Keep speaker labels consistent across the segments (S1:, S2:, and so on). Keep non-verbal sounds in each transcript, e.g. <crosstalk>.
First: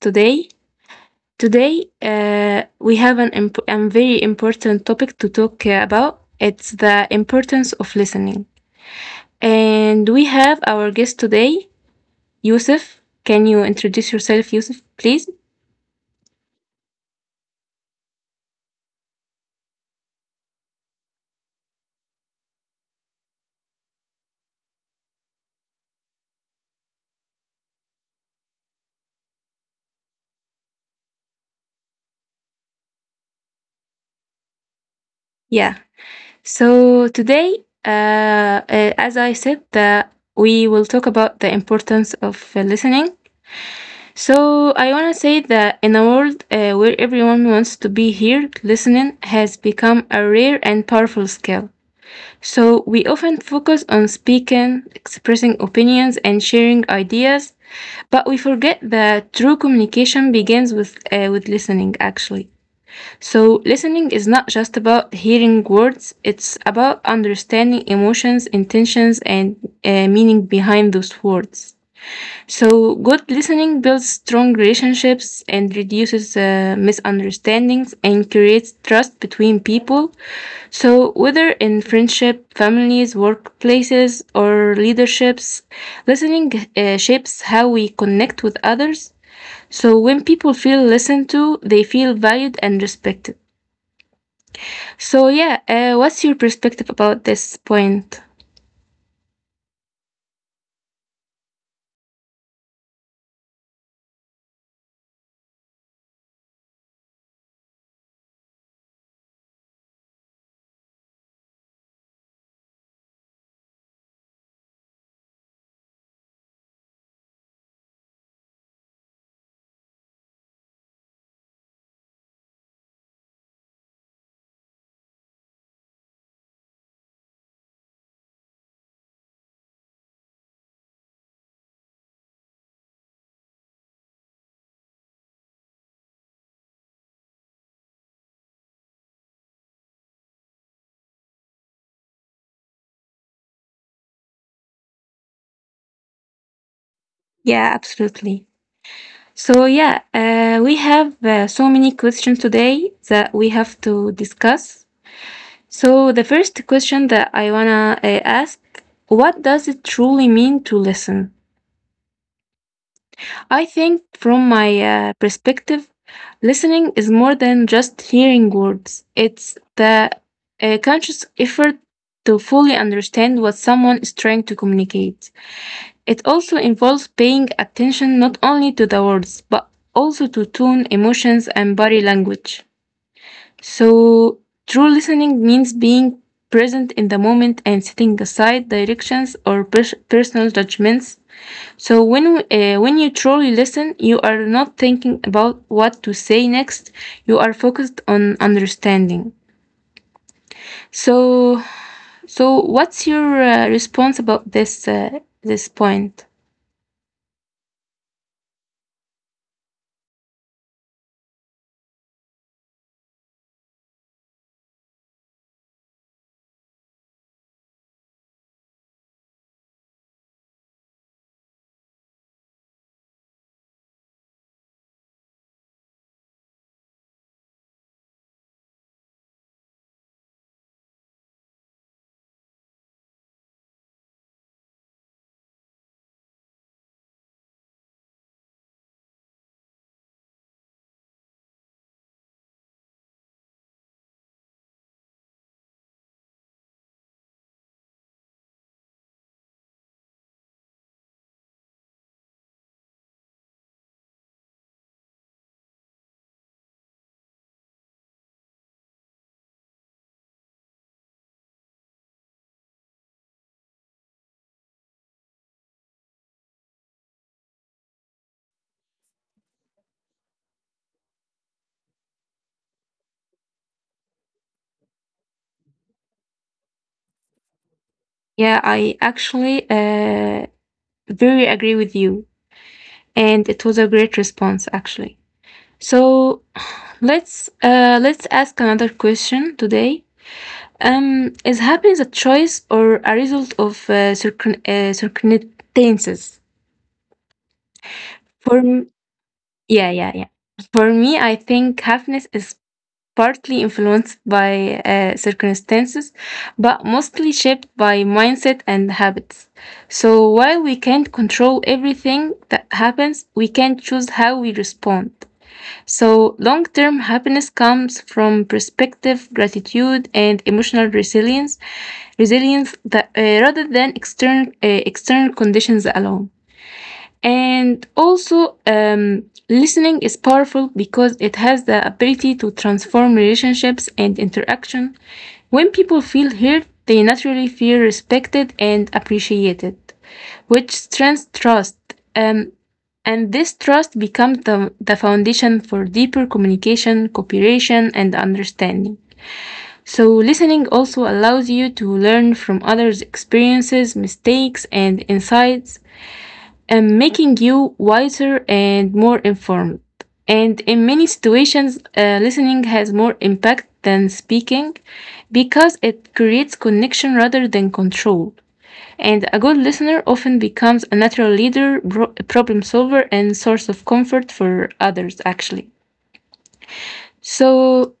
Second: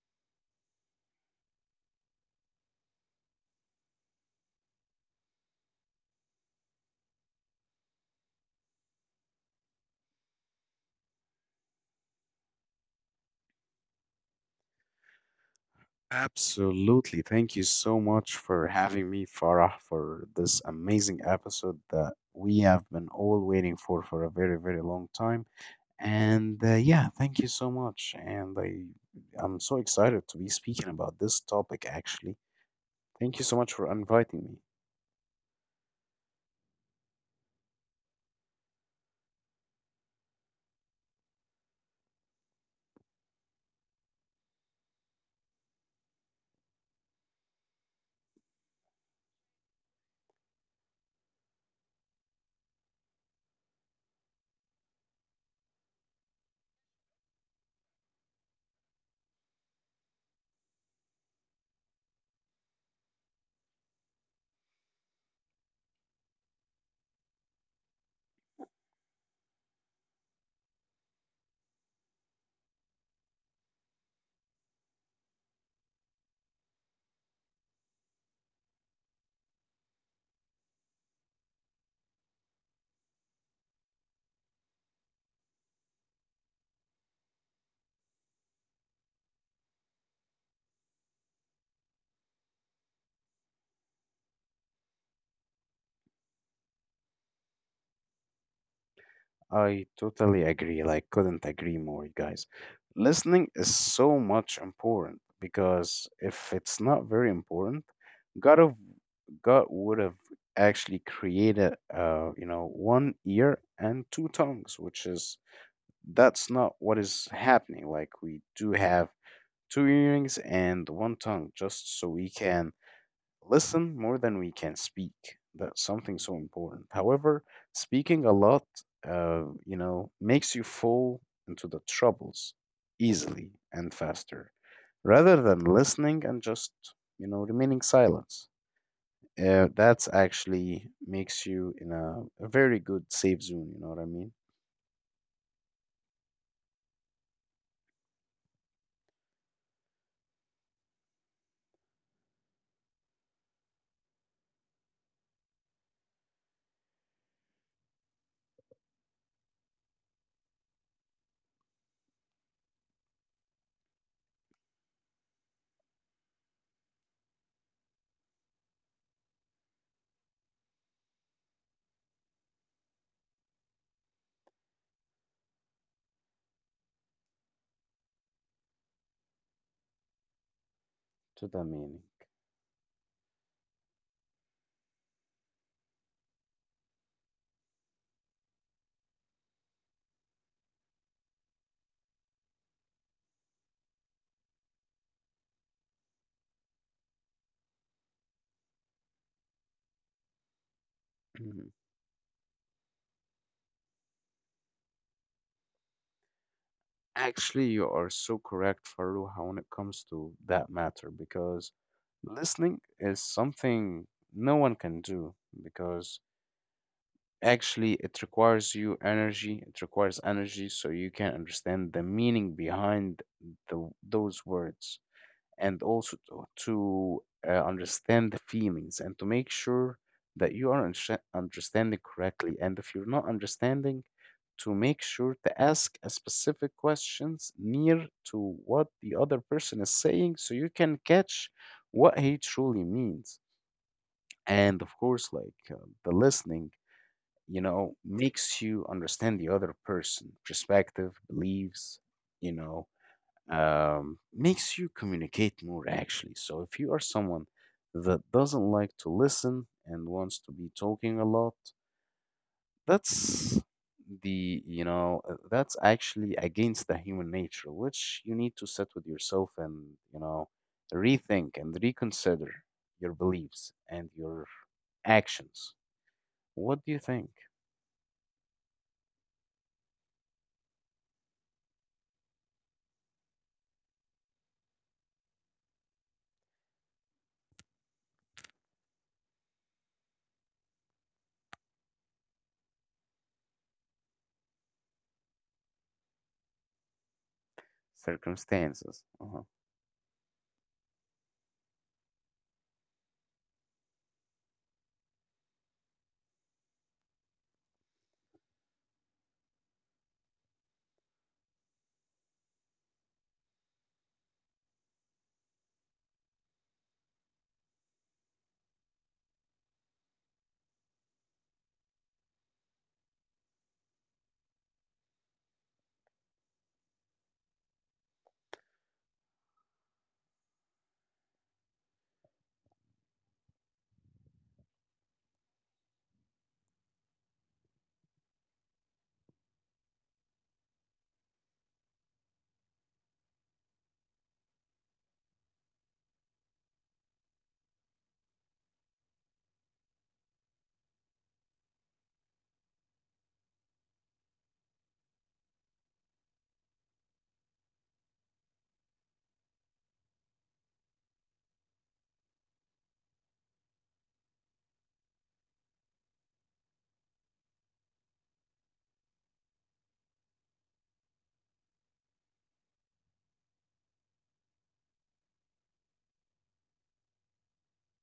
S1: today, we have a very important topic to talk about. It's the importance of listening. And we have our guest today, Yusuf. Can you introduce yourself, Yusuf, please?
S2: Absolutely. Thank you so much for having me, Farah, for this amazing episode that we have been all waiting for a very, very long time. Thank you so much. I'm so excited to be speaking about this topic, actually. Thank you so much for inviting me.
S1: Yeah. So today, uh, as I said, that we will talk about the importance of listening. So I want to say that in a world where everyone wants to be heard, listening has become a rare and powerful skill. So we often focus on speaking, expressing opinions, and sharing ideas, but we forget that true communication begins with with listening. Actually, so listening is not just about hearing words; it's about understanding emotions, intentions, and meaning behind those words. So good listening builds strong relationships and reduces misunderstandings and creates trust between people. So whether in friendship, families, workplaces, or leaderships, listening shapes how we connect with others. So when people feel listened to, they feel valued and respected. So, yeah, what's your perspective about this point?
S2: I totally agree. Like, couldn't agree more, you guys. Listening is so much important because if it's not very important, God of God would have actually created one ear and two tongues, which is that's not what is happening. Like we do have two earrings and one tongue just so we can listen more than we can speak. That's something so important. However, speaking a lot makes you fall into the troubles easily and faster rather than listening and just remaining silent. Uh, that's actually makes you in a very good safe zone, you know what I mean?
S1: Yeah, absolutely. So yeah, we have so many questions today that we have to discuss. So the first question that I wanna ask, what does it truly mean to listen? I think from my perspective, listening is more than just hearing words. It's the conscious effort to fully understand what someone is trying to communicate. It also involves paying attention not only to the words, but also to tone,
S2: To the
S1: emotions, and
S2: meaning.
S1: body language. So true listening means being present in the moment and setting aside directions or personal judgments. So, when you truly listen, you are not thinking about what to say next, you are focused on understanding.
S2: Mhm.
S1: So, so what's your response about this point?
S2: Actually, you are so correct, Faruha, when it comes to that matter, because listening is something no one can do because actually it requires you energy. It requires energy so you can understand the meaning behind those words, and also to understand the feelings, and to make sure that you are understanding correctly. And if you're not understanding, to make sure to ask a specific questions near to what the other person is saying so you can catch what he truly means. And of course, uh, the listening, you know, makes you understand the other person, perspective, beliefs, you know, makes you communicate more actually. So if you are someone that doesn't like to listen and wants to be talking a lot, that's that's actually against the human nature, which you need to sit with yourself and you know rethink and reconsider your beliefs and your actions. What do you think?
S1: Yeah, I actually Very agree with you, and it was a great response actually. So let's ask another question today. Is happiness a choice or a result of circumstances? For m-
S2: Circumstances. Uh-huh.
S1: yeah, yeah, yeah. For me, I think happiness is partly influenced by circumstances, but mostly shaped by mindset and habits. So while we can't control everything that happens, we can choose how we respond. So long term happiness comes from perspective, gratitude, and emotional resilience rather than external conditions alone. And also, listening is powerful because it has the ability to transform relationships and interaction. When people feel heard, they naturally feel respected and appreciated, which strengthens trust. Um, and this trust becomes the foundation for deeper communication, cooperation, and understanding. So listening also allows you to learn from others' experiences, mistakes, and insights and making you wiser and more informed. And in many situations, listening has more impact than speaking because it creates connection rather than control. And a good listener often becomes a natural leader, problem solver, and source of comfort for others, actually. So,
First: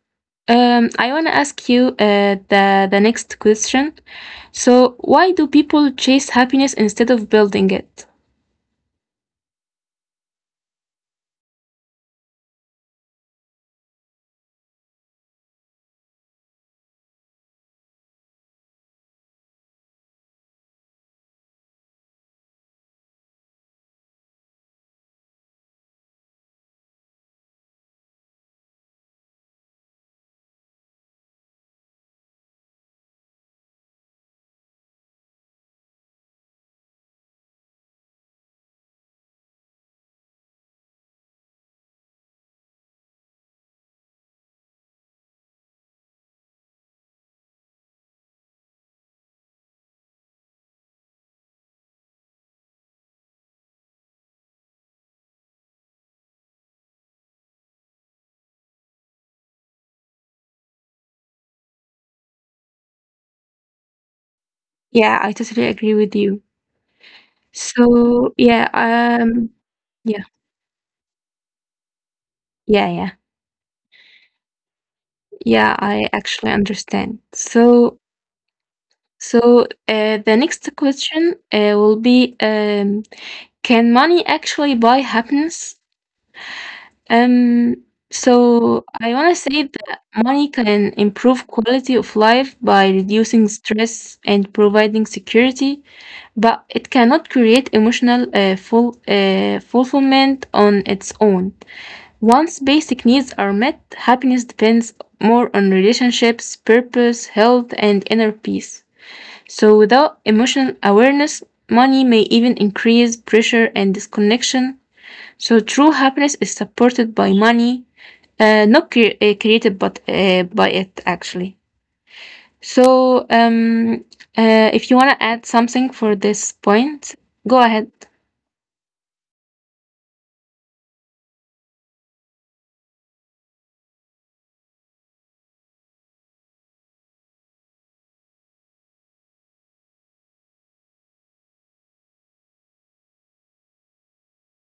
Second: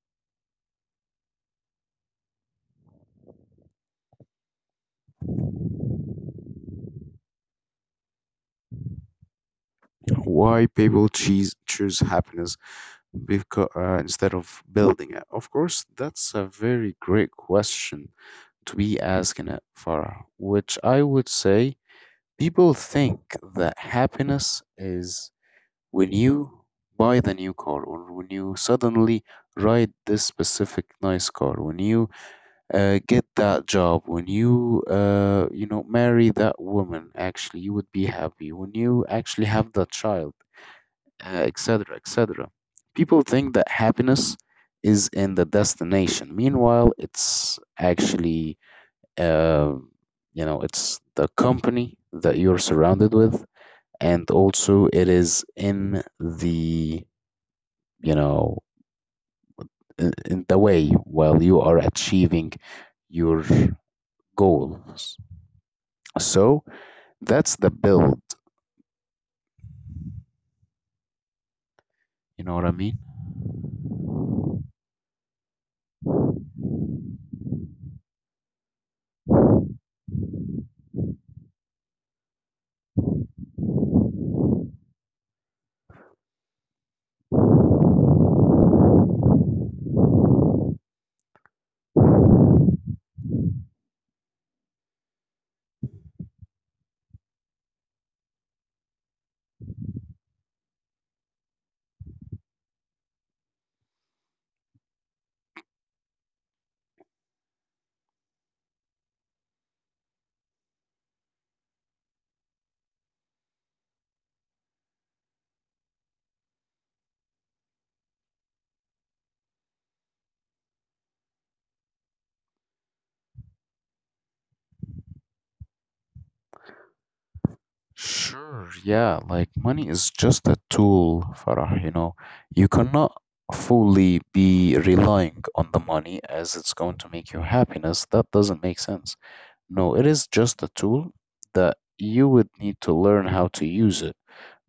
S1: I want to ask you the next question. So why do people chase happiness instead of building it?
S2: Why people choose happiness because instead of building it? Of course, that's a very great question to be asking it, Farah, which I would say people think that happiness is when you buy the new car, or when you suddenly ride this specific nice car, when you get that job, when you you know marry that woman, actually you would be happy. When you actually have that child etc., etc. People think that happiness is in the destination. Meanwhile, it's actually, uh, it's the company that you're surrounded with, and also it is in the, you know, in the way while you are achieving your goals.
S1: Yeah, I totally agree with you.
S2: So that's the build.
S1: So, yeah, um, yeah,
S2: You know what I
S1: yeah,
S2: mean?
S1: yeah. Yeah, I actually understand. So so, the next question, will be, can money actually buy happiness? Um, so I wanna say that money can improve quality of life by reducing stress and providing security, but it cannot create emotional, full fulfillment on its own. Once basic needs are met, happiness depends more on relationships, purpose, health, and inner peace. So without emotional awareness, money may even increase pressure and disconnection. So true happiness is supported by money, not created but by it actually. So, if you want to add something for this point, go ahead.
S2: Sure, yeah, like money is just a tool, Farah, you know. You cannot fully be relying on the money as it's going to make you happiness. That doesn't make sense. No, it is just a tool that you would need to learn how to use it,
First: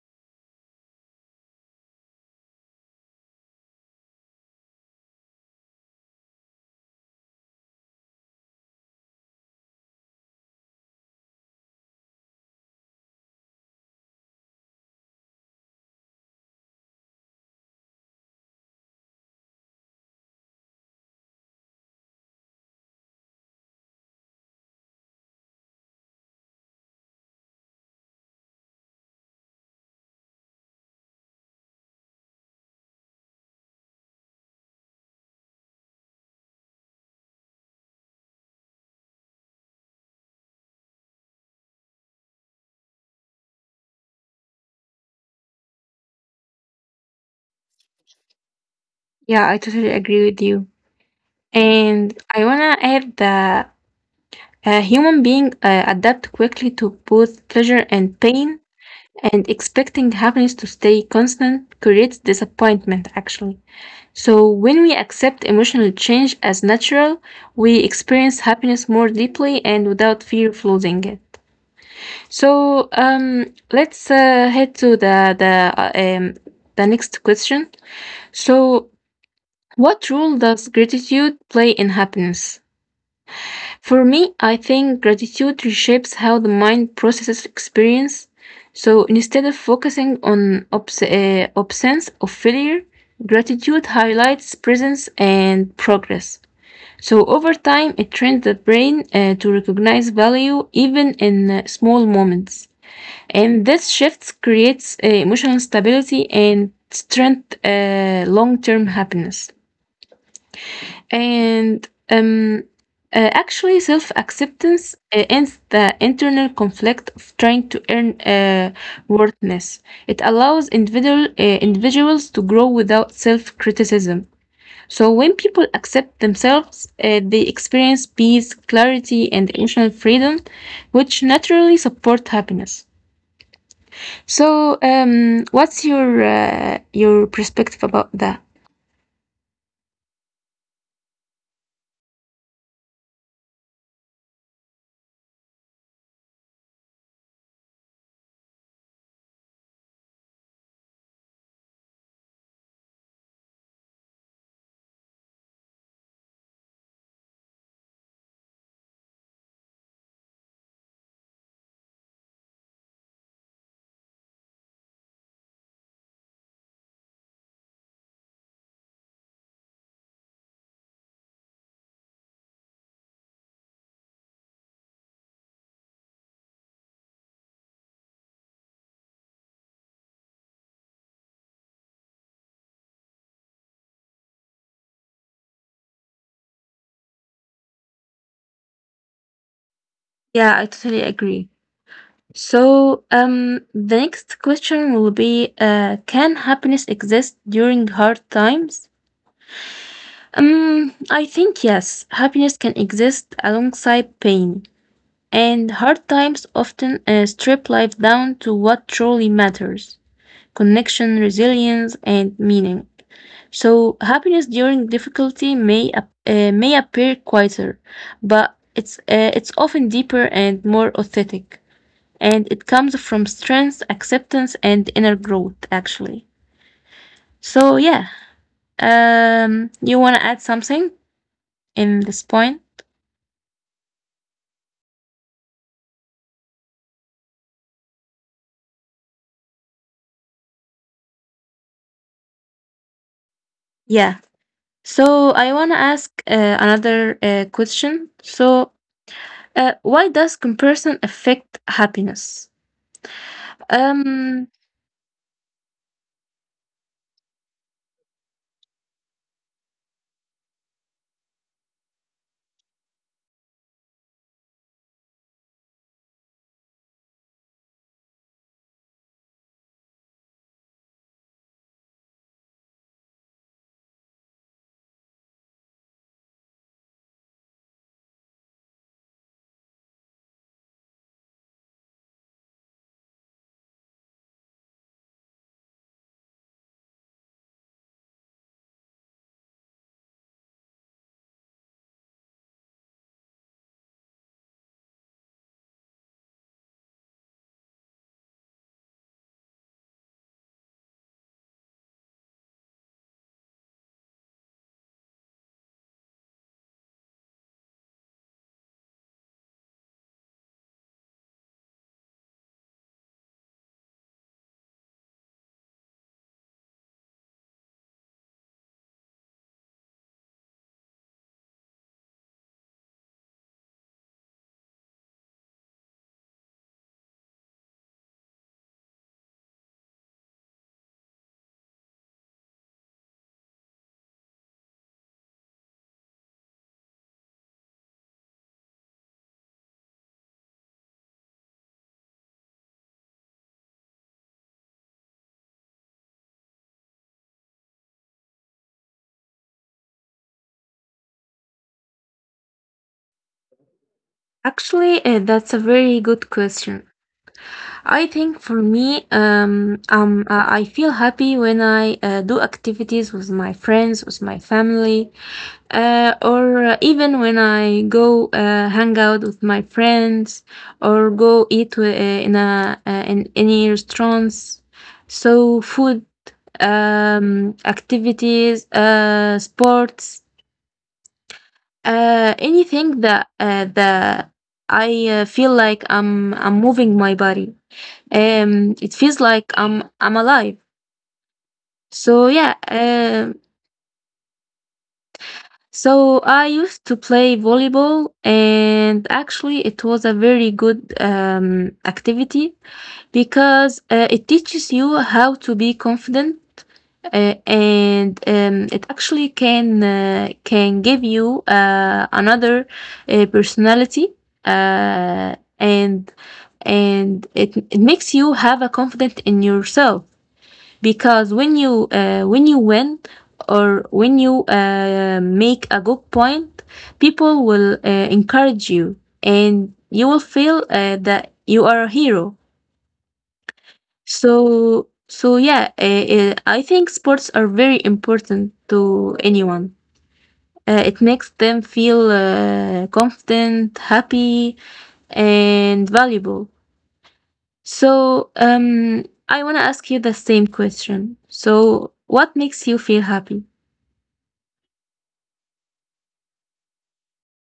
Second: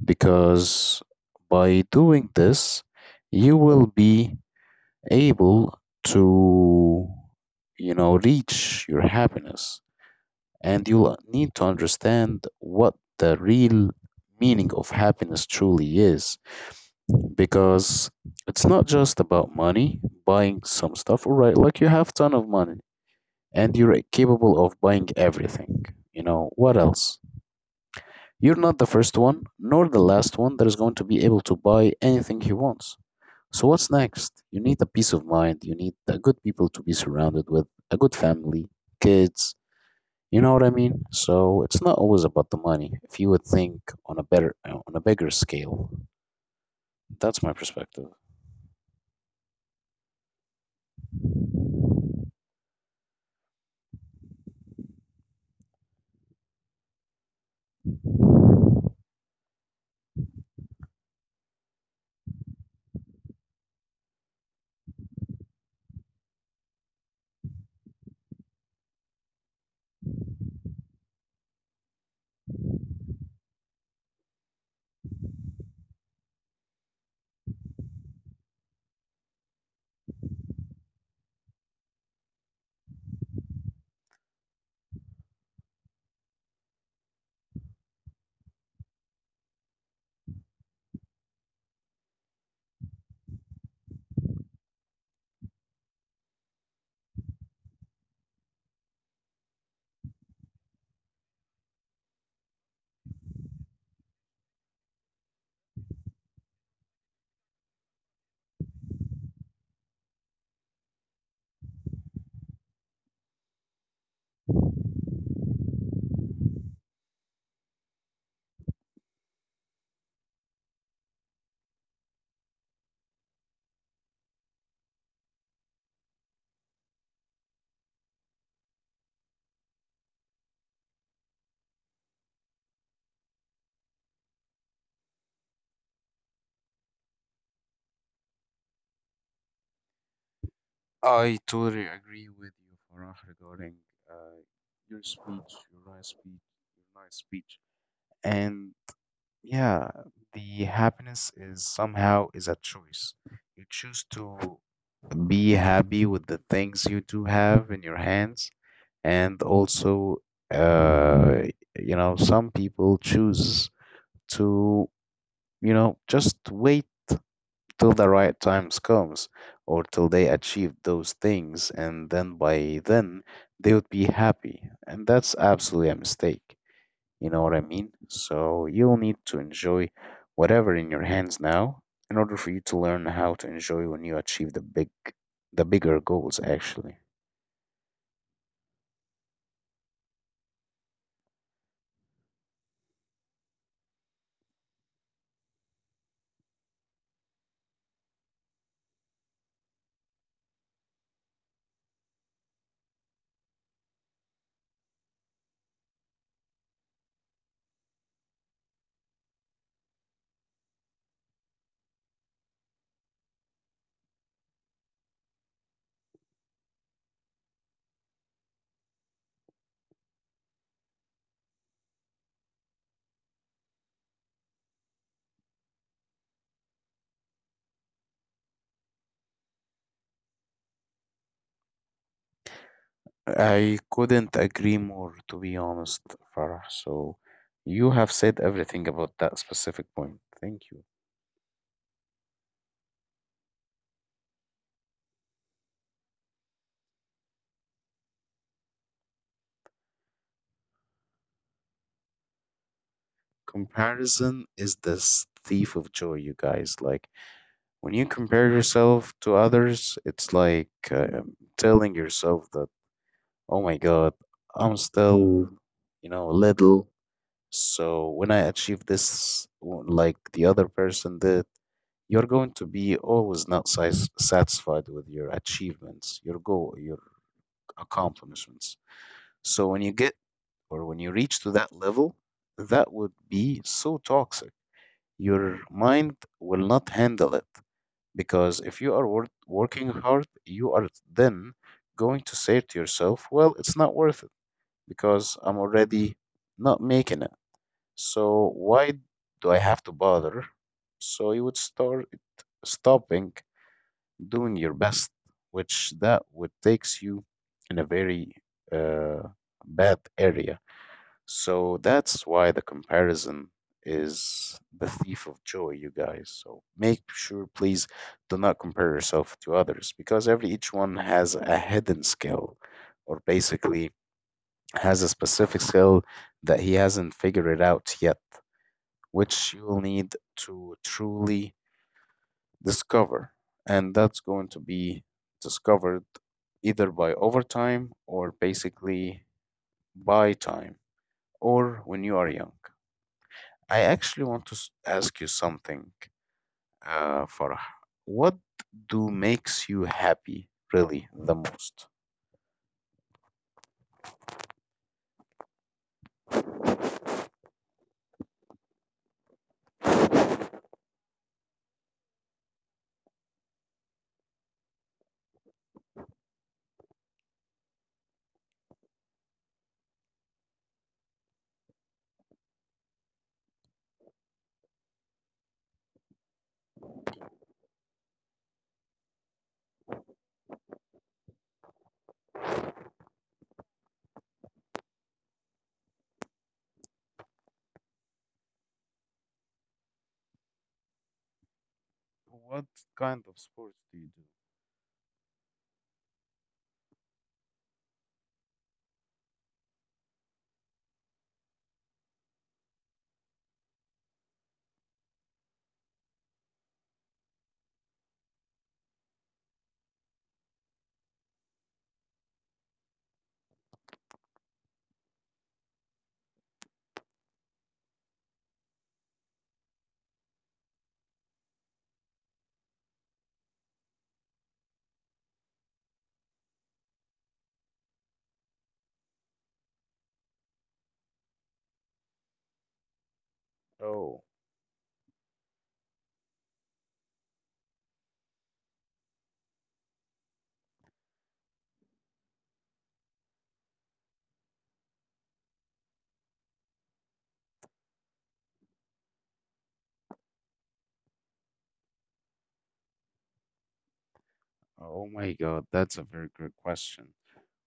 S2: because by doing this, you will be able to reach your happiness, and you'll need to understand what the real meaning of happiness truly is, because it's not just about money buying some stuff. All right, like you have ton of money and you're capable of buying everything. You know what else? You're not the first one nor the last one that is going to be able to buy anything he wants. So what's next? You need a peace of mind. You need the good people to be surrounded with, a good family, kids. You know what I mean? So it's not always about the money. If you would think on a bigger scale, that's my perspective.
S1: Yeah, I totally agree with you. And I want to add that a human being adapt quickly to both pleasure and pain, and expecting happiness to stay constant creates disappointment, actually. So when we accept emotional change as natural, we experience happiness more deeply and without fear of losing it. So, let's head to the next question. So what role does gratitude play in happiness? For me, I think gratitude reshapes how the mind processes experience. So instead of focusing on absence of failure, gratitude highlights presence and progress. So over time, it trains the brain to recognize value even in small moments. And this shift creates emotional stability and strength long-term happiness. And actually, self acceptance ends the internal conflict of trying to earn worthness. It allows individuals to grow without self criticism. So when people accept themselves, they experience peace, clarity, and emotional freedom, which naturally support happiness. So, what's your perspective about that?
S2: I totally agree with you, Farah, regarding uh, your speech, your nice speech. And yeah, the happiness is somehow is a choice. You choose to be happy with the things you do have in your hands. And also, uh, you know, some people choose to, you know, just wait till the right times comes, or till they achieve those things. And then by then, they would be happy. And that's absolutely a mistake. You know what I mean? So you'll need to enjoy whatever in your hands now in order for you to learn how to enjoy when you achieve the bigger goals actually.
S1: Yeah, I totally agree. So, the next question will be can happiness exist during hard times? I think yes, happiness can exist alongside pain, and hard times often strip life down to what truly matters: connection, resilience, and meaning. So happiness during difficulty may appear quieter, but it's often deeper and more authentic and it comes from strength, acceptance, and inner growth, actually. So, yeah, you want to add something in this point?
S2: I couldn't agree more, to be honest, Farah. So you have said everything about that specific point. Thank you.
S1: Yeah. So I want to ask another question. So why does comparison affect happiness? Um,
S2: Comparison is this thief of joy, you guys. Like when you compare yourself to others, it's like, telling yourself that oh my God, I'm still, you know, little. So when I achieve this, like the other person did, you're going to be always not satisfied with your achievements, your goal, your accomplishments. So when you get, or when you reach to that level, that would be so toxic. Your mind will not handle it because if you are working hard, you are then going to say to yourself, well, it's not worth it because I'm already not making it. So why do I have to bother? So you would start stopping doing your best, which that would takes you in a very uh, bad area. So that's why the comparison is the thief of joy, you guys. So make sure, please, do not compare yourself to others, because every each one has a hidden skill, or basically has a specific skill that he hasn't figured it out yet, which you'll need to truly discover. And that's going to be discovered either by overtime, or basically by time, or when you are young. I actually want to ask you something, Farah. What do makes you happy really the most?
S1: actually, that's a very good question. I think for me, I feel happy when I do activities with my friends, with my family, or even when I go hang out with my friends or go eat in any restaurants. So food, activities, sports, anything that that I feel like I'm moving my body. It feels like I'm alive. So yeah,
S2: What kind of sports do you do?
S1: so I used to play volleyball, and actually, it was a very good activity because it teaches you how to be confident, and it actually can give you another personality, uh, and and it makes you have a confidence in yourself because when you win or when you make a good point, people will encourage you and you will feel that you are a hero.
S2: Oh,
S1: So so yeah, I think sports are very important to anyone. It makes them feel confident, happy, and valuable. So um, I want to ask you the same question: so what makes you feel happy?
S2: oh my God, that's a very good question.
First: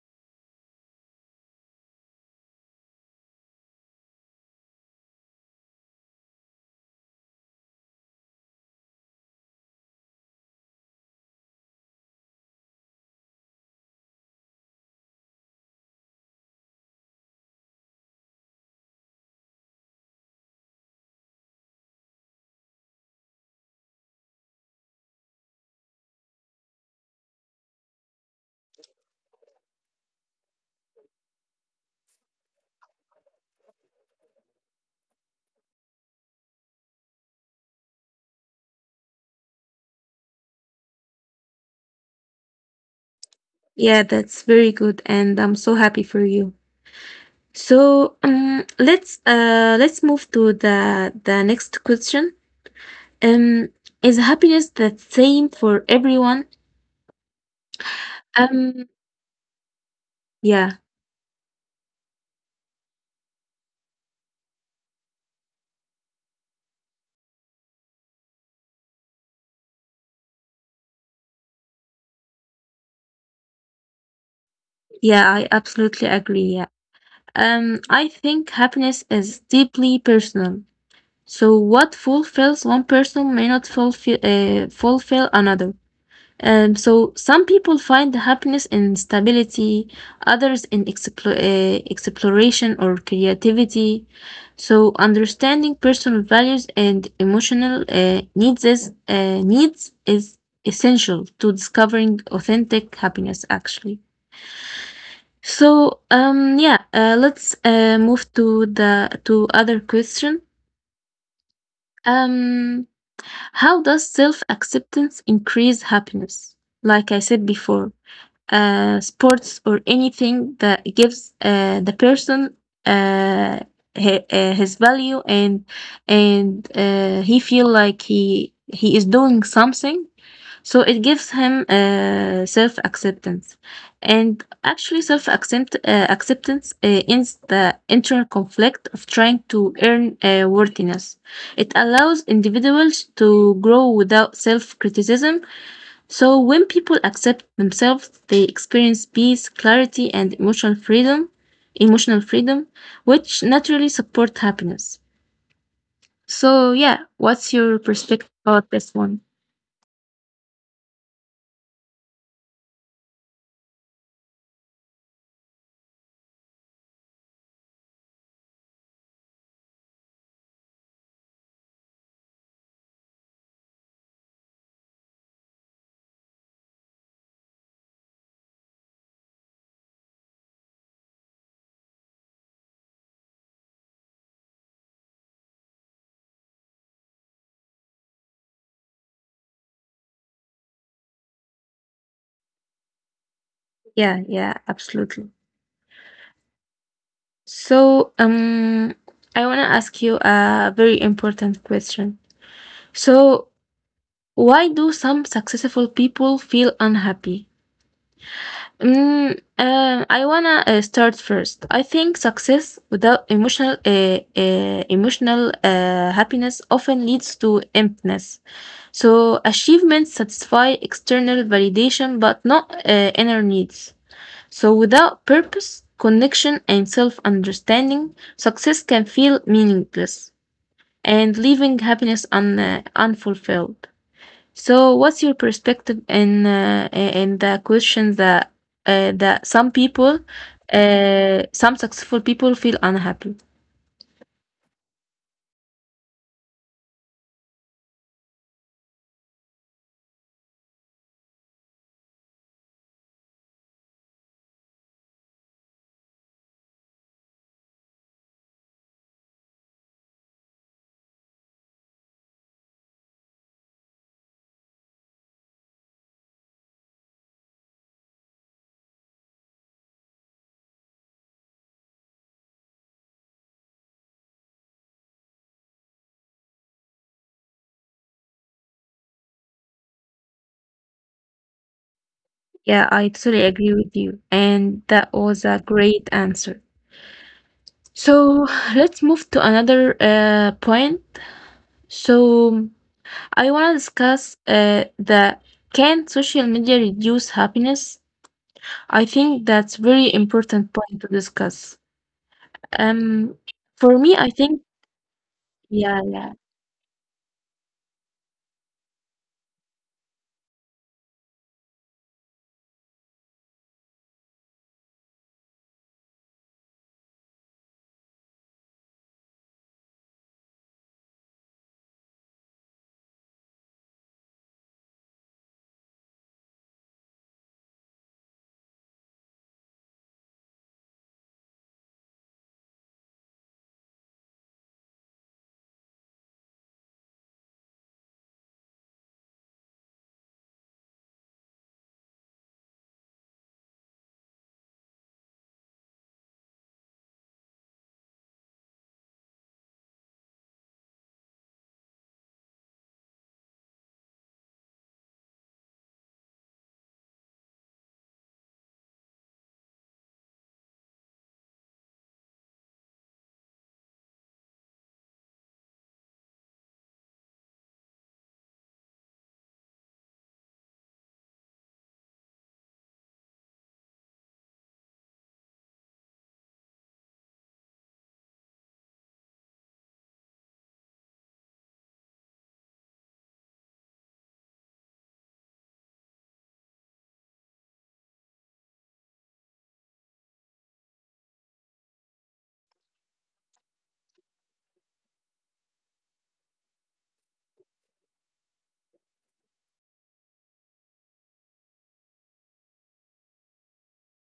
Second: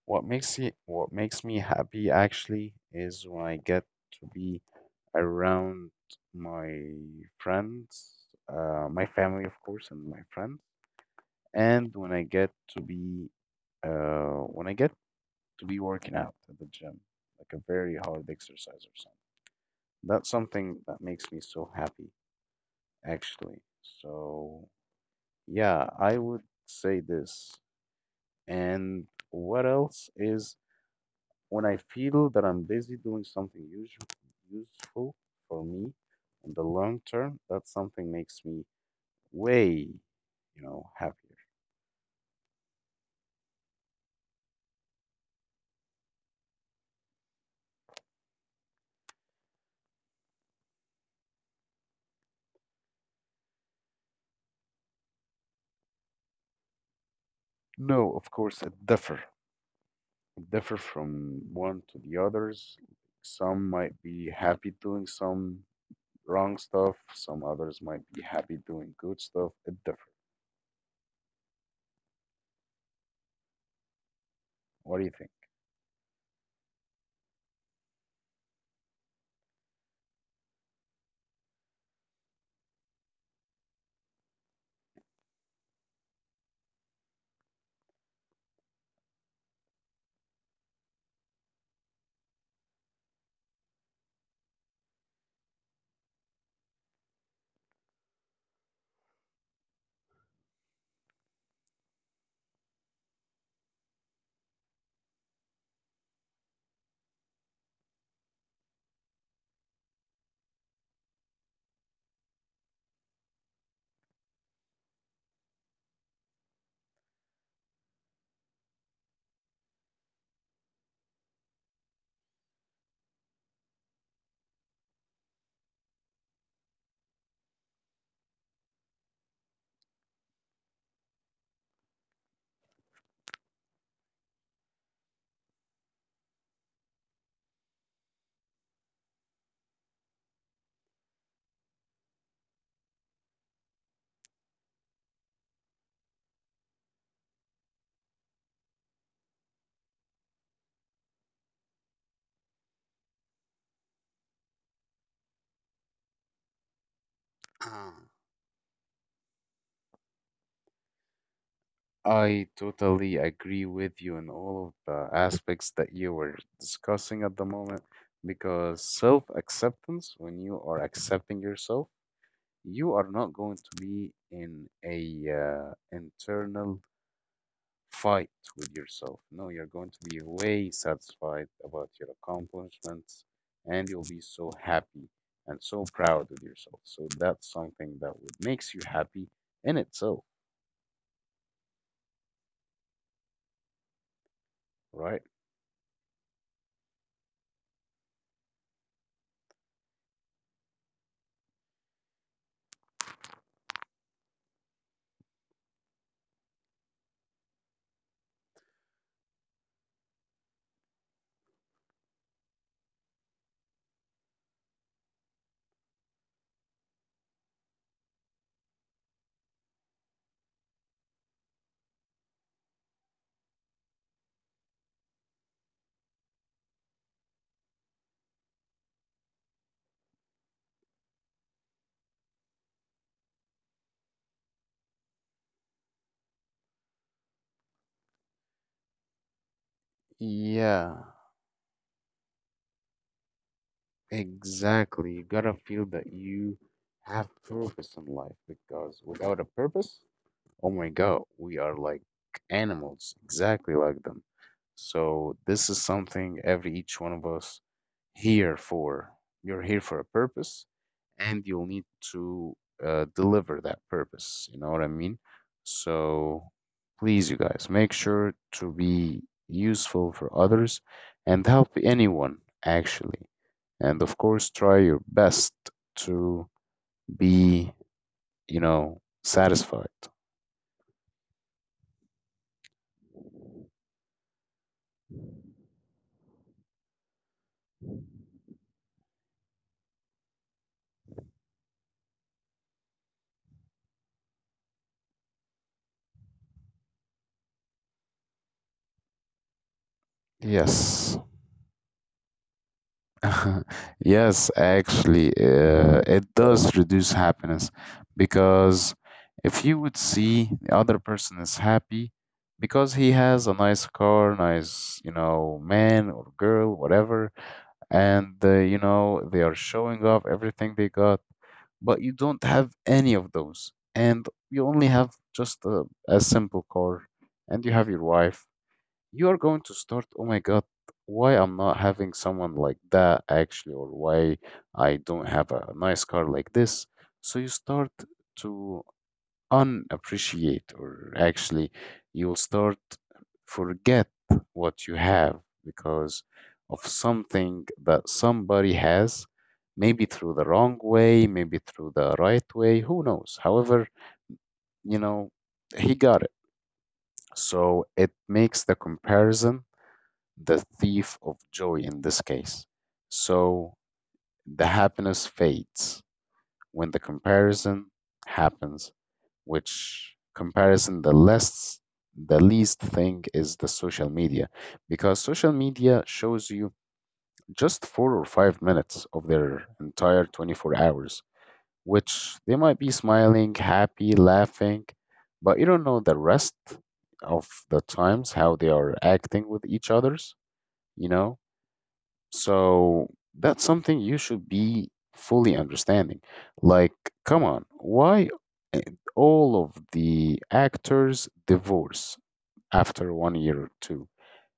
S2: What makes it, what makes me happy actually is when I get to be around my friends, my family, of course, and my friends, and when I get to be, when I get to be working out at the gym, like a very hard exercise or something. That's something that makes me so happy, actually. So, yeah, I would say this. And what else is when I feel that I'm busy doing something useful for me in the long term, that something makes me way, you know, happier.
S1: Yeah, that's very good, and I'm so happy for you. So let's move to the next question. Um, is happiness the same for everyone?
S2: No, of course, it
S1: Um,
S2: differ. It
S1: yeah,
S2: differ from one to the others. Some might be happy doing some wrong stuff. Some others might be happy doing good stuff. It differ. What do you
S1: yeah,
S2: think?
S1: I absolutely agree. Yeah. I think happiness is deeply personal. So what fulfills one person may not fulfill another. So some people find the happiness in stability, others in exploration or creativity. So understanding personal values and emotional needs is essential to discovering authentic happiness. Actually, so yeah, let's move to the to other question. Um, how does self acceptance increase happiness? Like I said before, sports or anything that gives the person uh, his value and he feel like he is doing something, so it gives him self acceptance. And actually self acceptance ends the internal conflict of trying to earn worthiness. It allows individuals to grow without self criticism. So when people accept themselves, they experience peace, clarity, and emotional freedom, which naturally support happiness. So, yeah, what's your perspective about this one?
S2: I totally agree with you in all of the aspects that you were discussing at the moment, because self acceptance, when you are accepting yourself, you are not going to be in a internal fight with yourself. No, you're going to be way satisfied about your accomplishments, and you'll be so happy and so proud of yourself. So that's something that would makes you happy in itself,
S1: Yeah, yeah,
S2: right?
S1: absolutely. So, I want to ask you a very important question. So why do some successful people feel unhappy? Mm, I wanna start first. I think success without emotional happiness often leads to emptiness. So achievements satisfy external validation but not inner needs. So without purpose, connection, and self-understanding, success can feel meaningless and leaving happiness unfulfilled. So what's your perspective in in the question that that some people,
S2: Yeah.
S1: some successful people feel unhappy?
S2: Exactly. You gotta feel that you have purpose in life, because without a purpose, oh my God, we are like animals, exactly like them. So this is something every each one of us here for. You're here for a purpose, and you'll need to deliver that purpose. You know what I mean? So please, you guys, make sure to be useful for others and help anyone actually. And of course, try your best to be, you know, satisfied.
S1: Yeah, I totally agree with you, and that was a great answer. So <sighs> let's move to another point. So I want to discuss the can social media reduce happiness? I think that's very important point
S2: Yes.
S1: to discuss. Um,
S2: <laughs>
S1: for me, I
S2: Yes,
S1: think
S2: actually,
S1: yeah,
S2: it
S1: yeah.
S2: does reduce happiness because if you would see the other person is happy because he has a nice car, nice, you know, man or girl, whatever, and you know, they are showing off everything they got, but you don't have any of those, and you only have just a simple car, and you have your wife, you are going to start, oh my God, why I'm not having someone like that actually, or why I don't have a nice car like this. So you start to unappreciate, or actually, you'll start forget what you have, because of something that somebody has, maybe through the wrong way, maybe through the right way, who knows? However, you know, he got it. So it makes the comparison the thief of joy in this case. So the happiness fades when the comparison happens, which comparison the least thing is the social media, because social media shows you just four or five minutes of their entire 24 hours, which they might be smiling, happy, laughing, but you don't know the rest of the times how they are acting with each others, you know. So that's something you should be fully understanding. Like, come on, why uh, all of the actors divorce after one year or two?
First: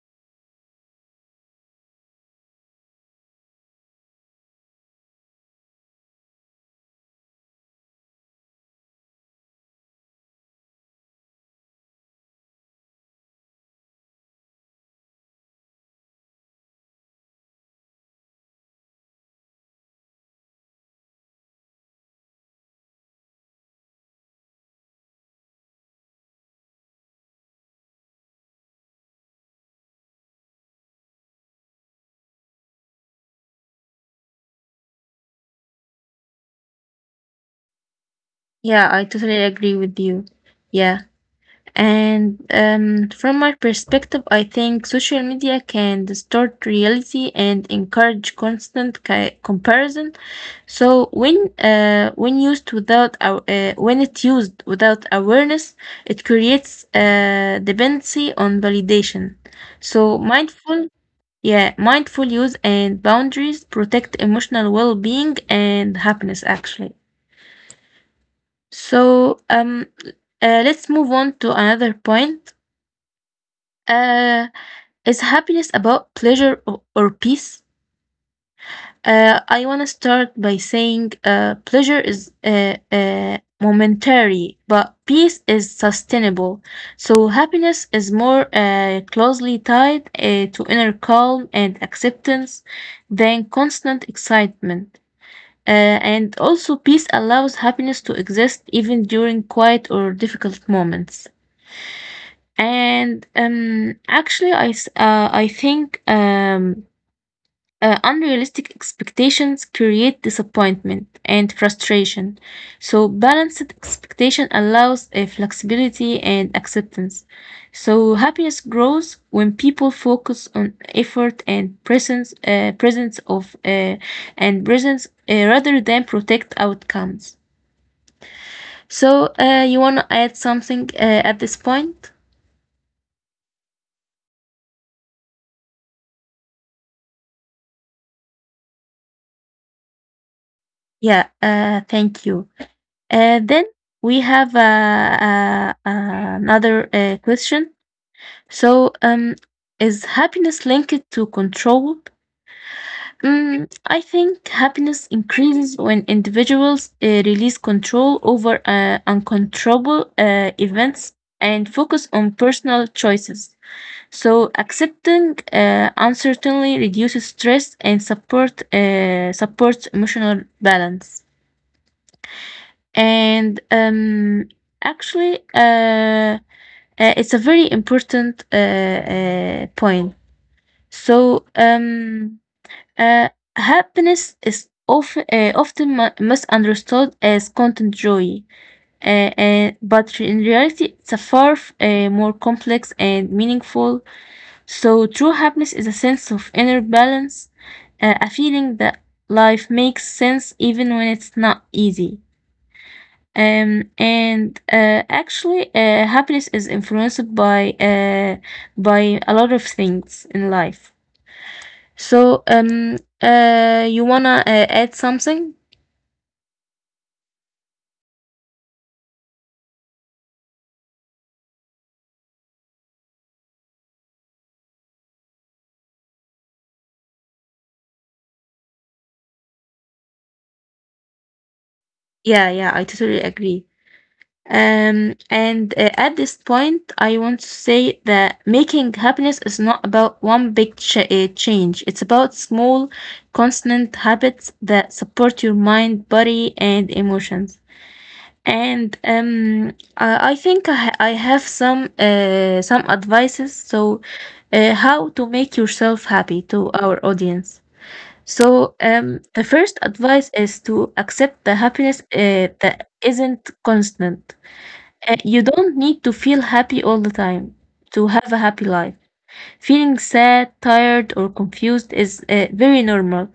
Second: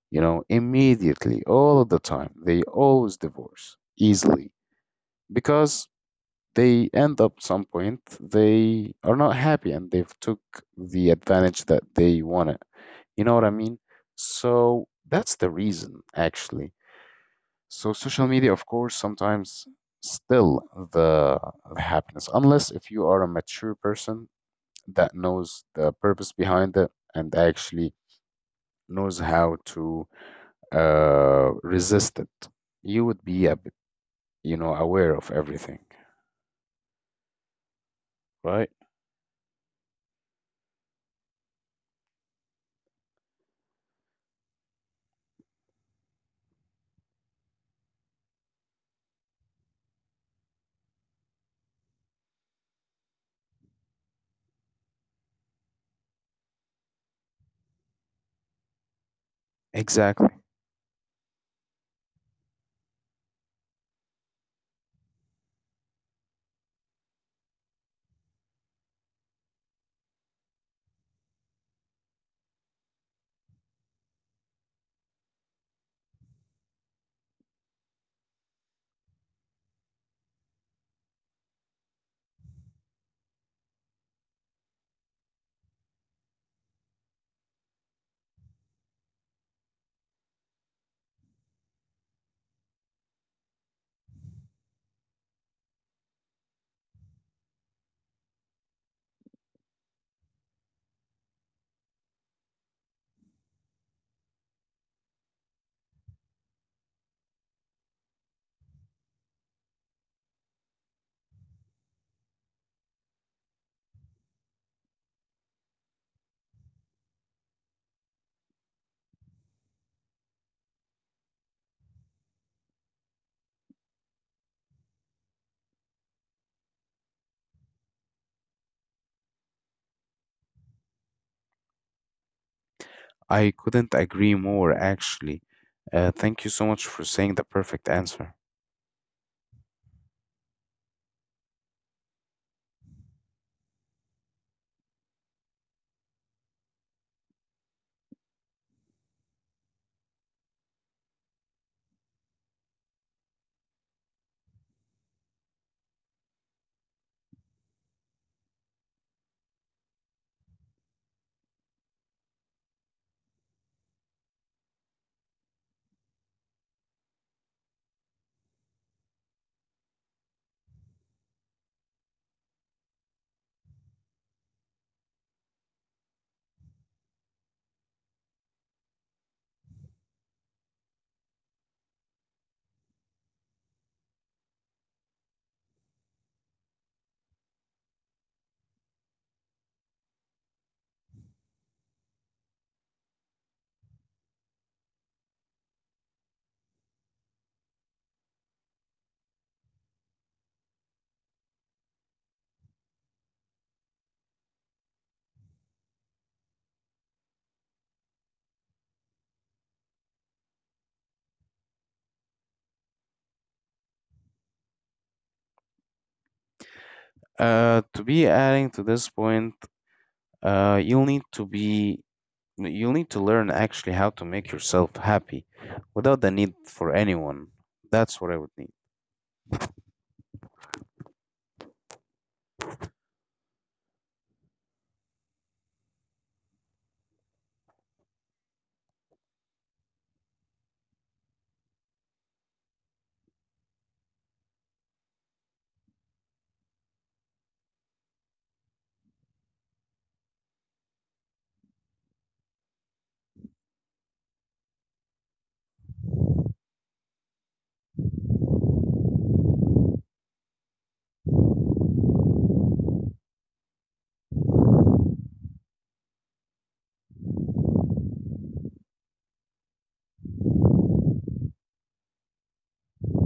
S2: You know, immediately, all of the time, they always divorce easily because they end up some point they are not happy and they've took the advantage that they wanted. You know what I mean? So that's the reason actually. So social media, of course, sometimes still the, the happiness, unless if you are a mature person that knows the purpose behind it and actually knows how to resist it. You would be a bit, you know, aware of everything, right?
S1: Yeah, I totally agree with you. Yeah. And from my perspective, I think social media can distort reality and encourage constant ki comparison. So when used without when it's used without awareness, it creates dependency on validation. So
S2: Exactly.
S1: mindful. Yeah, mindful use and boundaries protect emotional well-being and happiness actually. So, um let's move on to another point. Uh, is happiness about pleasure or peace? I want to start by saying pleasure is momentary, but peace is sustainable. So happiness is more closely tied to inner calm and acceptance than constant excitement. And also, peace allows happiness to exist even during quiet or difficult moments. And Actually, I think unrealistic expectations create disappointment and frustration. So, balanced expectation allows a flexibility and acceptance. So, happiness grows when people focus on effort and presence, rather than protect outcomes. So, you want to add something at this point?
S2: I couldn't agree more, actually. Thank you so much for saying the perfect answer.
S1: Yeah, thank you. Then we have another question. So, um, is happiness linked to control? Mm, I think happiness increases when individuals release control over uncontrollable events and focus on personal choices. So, accepting uncertainty reduces stress and supports emotional balance. And um, actually, uh, it's a very important point. So, um, uh, Happiness is often, often misunderstood as content joy, but in reality, it's a far more complex and meaningful. So, true happiness is a sense of inner balance, a feeling that life makes sense even when it's not easy. And Actually, happiness is influenced by a lot of things in life. You wanna add something?
S2: To be adding to this point, uh, you'll need to be you'll need to learn actually how to make yourself happy without the need for anyone. That's what I would need.
S1: Yeah, yeah, I totally agree. And At this point, I want to say that making happiness is not about one big ch change. It's about small, constant habits that support your mind, body, and emotions. And I think I have some advices. So, how to make yourself happy to our audience. So, the first advice is to accept the happiness that isn't constant. You don't need to feel happy all the time to have a happy life. Feeling sad, tired, or confused is very normal.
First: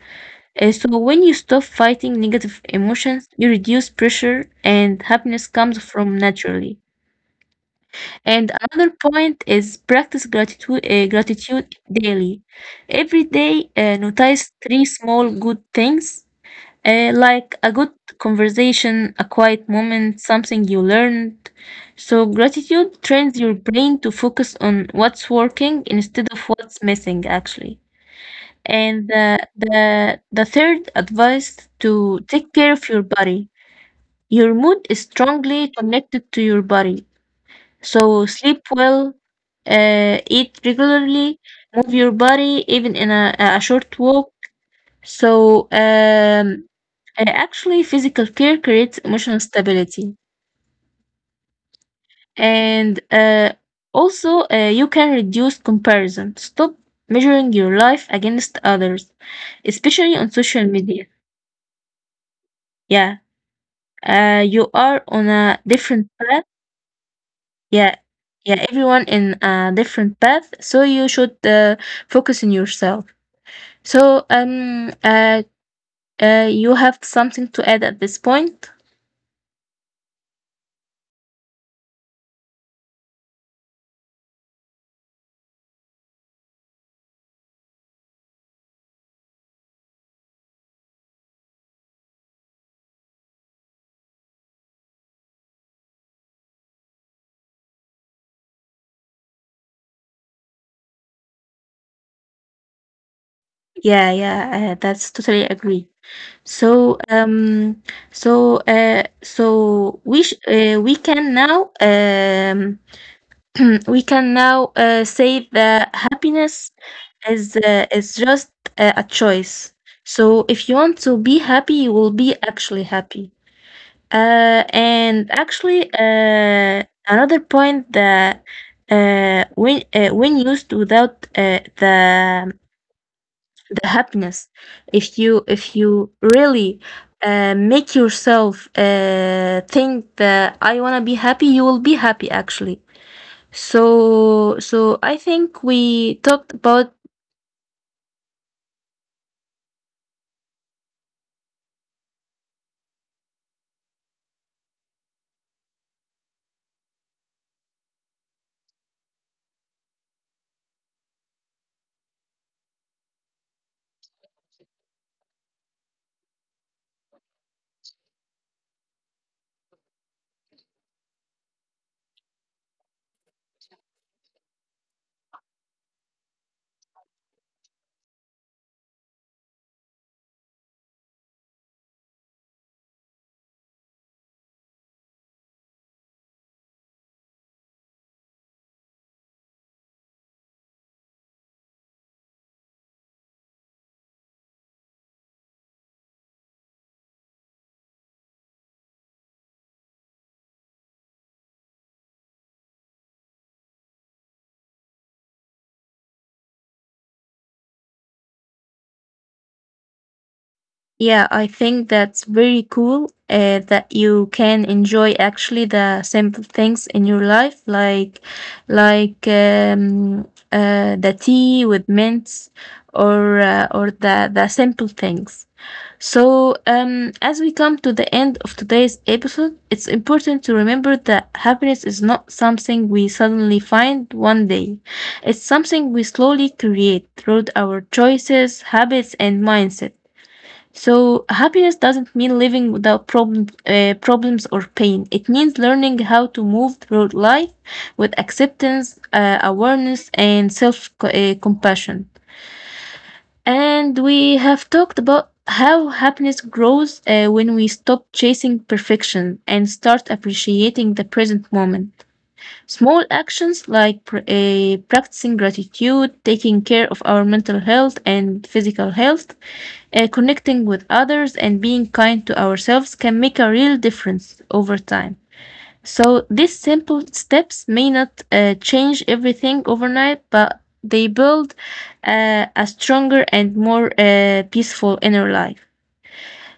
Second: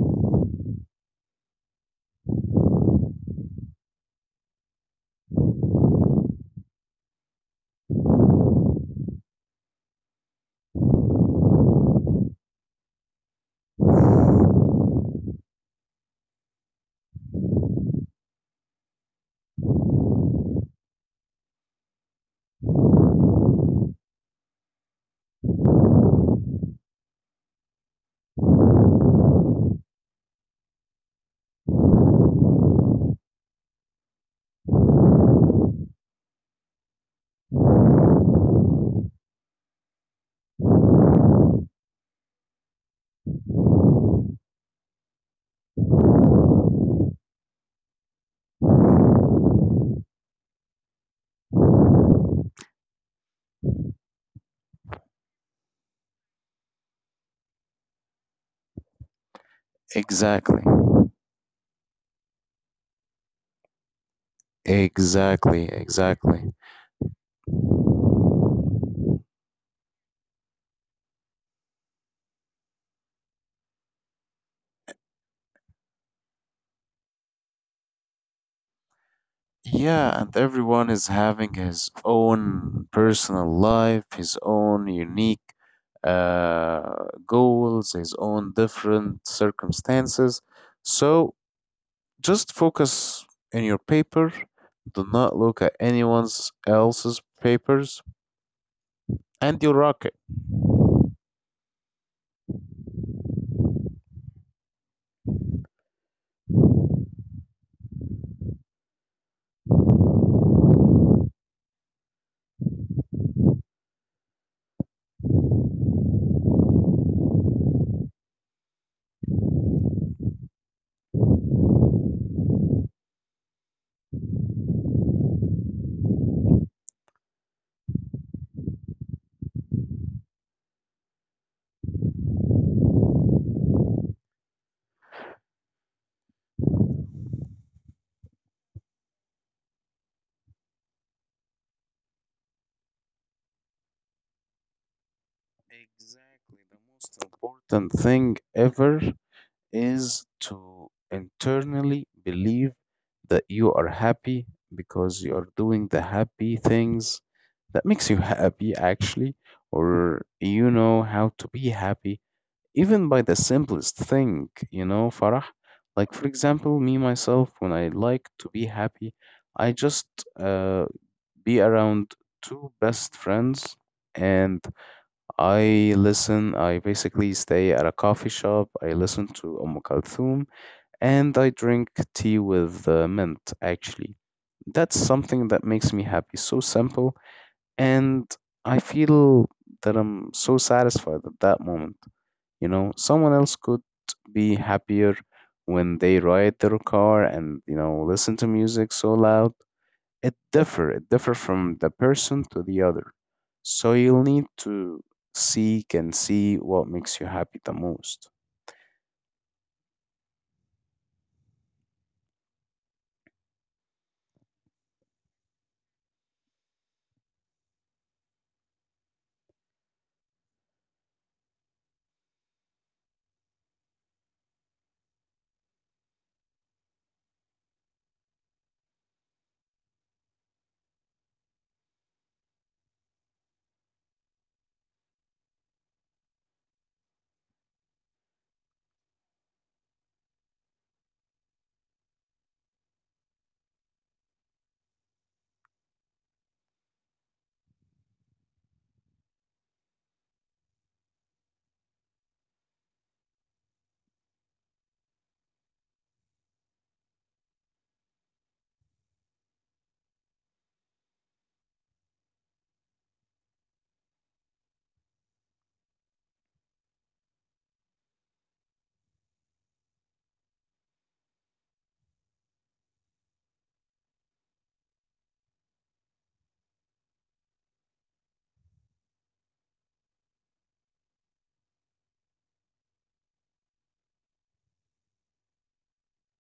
S1: So, when you stop fighting negative emotions, you reduce pressure and happiness comes from naturally. And another point is practice gratitude, gratitude daily. Every day, notice three small good things like a good conversation, a quiet moment, something you learned. So, gratitude trains your brain to focus on what's working instead of what's missing, actually. And the third advice to take care of your body. Your mood is strongly connected to your body. So, sleep well, eat regularly, move your body, even in a short walk so, um, uh, actually, physical care creates emotional stability. And uh, you can reduce comparison. Stop measuring your life against others, especially on
S2: Exactly.
S1: social media. Yeah, you are on a
S2: Exactly.
S1: different path.
S2: Exactly.
S1: Yeah, yeah, everyone in a different path. So you should focus on yourself. So, um, uh, you have something to add at this point?
S2: Yeah, and everyone is having his own personal life, his own unique goals, his own different circumstances. So just focus in your paper. Do not look at anyone's else's papers, and you'll rock it.
S1: Yeah, yeah, that's totally agree. So, um, we can now, <clears throat> we can now say that happiness is just a choice. So, if you want to be happy, you will be actually happy. And actually, another point that when used without the the happiness. If you if you really make yourself think that I want to be happy, you will be happy actually. So I think we talked
S2: Exactly, the
S1: about.
S2: most important thing ever is to internally believe that you are happy because you are doing the happy things that makes you happy actually, or you know how to be happy even by the simplest thing, you know, Farah. Like for example, me myself, when I like to be happy, I just uh, be around two best friends, and I listen, I basically stay at a coffee shop, I listen to Kulthum, and I drink tea with mint, actually. That's something that makes me happy. So simple. And I feel that I'm so satisfied at that moment. You know, someone else could be happier when they ride their car and, you know, listen to music so loud. It differ. It differ from the person to the other. So you'll need to seek and see what makes you happy the most.
S1: Yeah, I think that's very cool that you can enjoy actually the simple things in your life, like like um, the tea with mints or the simple things. So, as we come to the end of today's episode, it's important to remember that happiness is not something we suddenly find one day. It's something we slowly create through our choices, habits, and mindset. So, happiness doesn't mean living without problems or pain. It means learning how to move through life with acceptance, awareness, and self- compassion. And we have talked about how happiness grows when we stop chasing perfection and start appreciating the present moment. Small actions like practicing gratitude, taking care of our mental health and physical health, connecting with others, and being kind to ourselves can make a real difference over time. So these simple steps may not change everything overnight, but they build a stronger and more peaceful inner life.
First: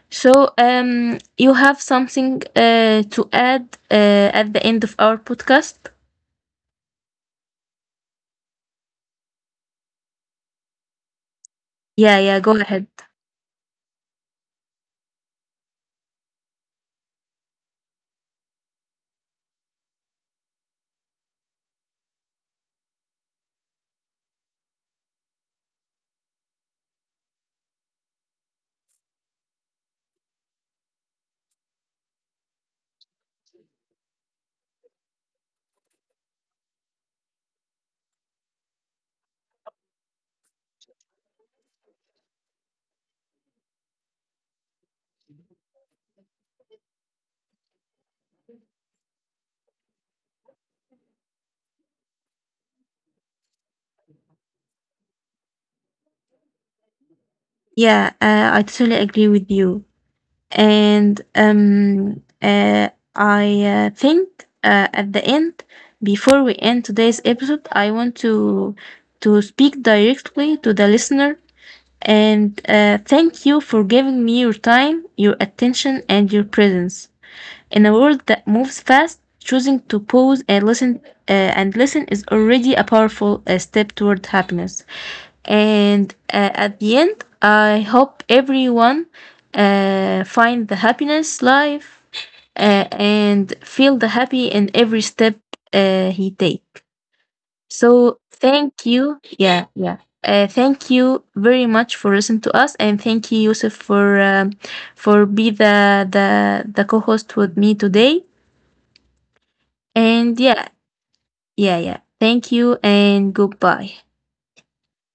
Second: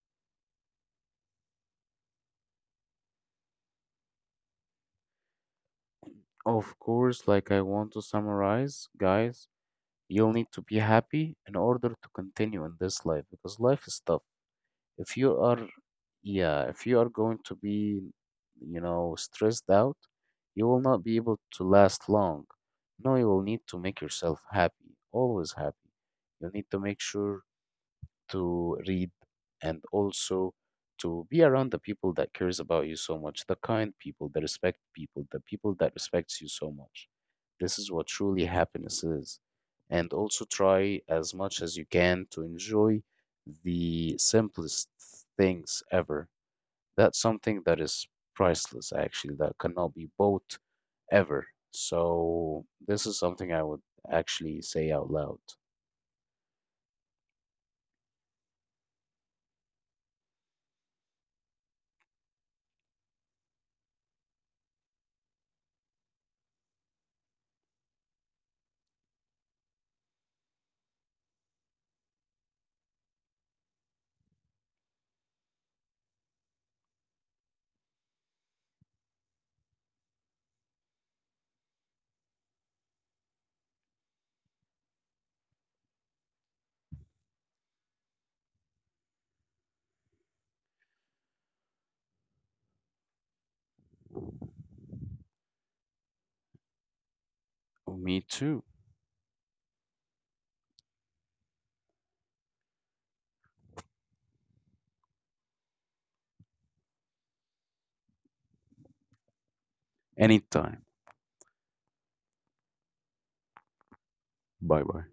S1: You have something to add at the end of our podcast?
S2: Of course, like I want to summarize, guys, you'll need to be happy in order to continue in this life because life is tough.
S1: Yeah, yeah,
S2: If
S1: go
S2: you
S1: ahead.
S2: are, yeah, if you are going to be, you know, stressed out, you will not be able to last long. No, you will need to make yourself happy, always happy. You need to make sure to read, and also to be around the people that cares about you so much, the kind people, the respect people, the people that respects you so much. This is what truly happiness is. And also try as much as you can to enjoy the simplest things ever. That's something that is priceless, actually, that cannot be bought ever. So, this is something I would actually say out loud.
S1: Yeah, I totally agree with you. And I think at the end, before we end today's episode, I want to speak directly to the listener and thank you for giving me your time, your attention, and your presence. In a world that moves fast, choosing to pause and listen is already a powerful step toward happiness. And At the end, I hope everyone find the happiness life and feel the happy in every step he take. So
S2: Me too.
S1: thank you. Yeah, yeah. Thank you very much for listening to us, and thank you, Yusuf, for be the co-host with me today. And yeah,
S2: Anytime.
S1: yeah, yeah. Thank you and goodbye.
S2: Bye bye.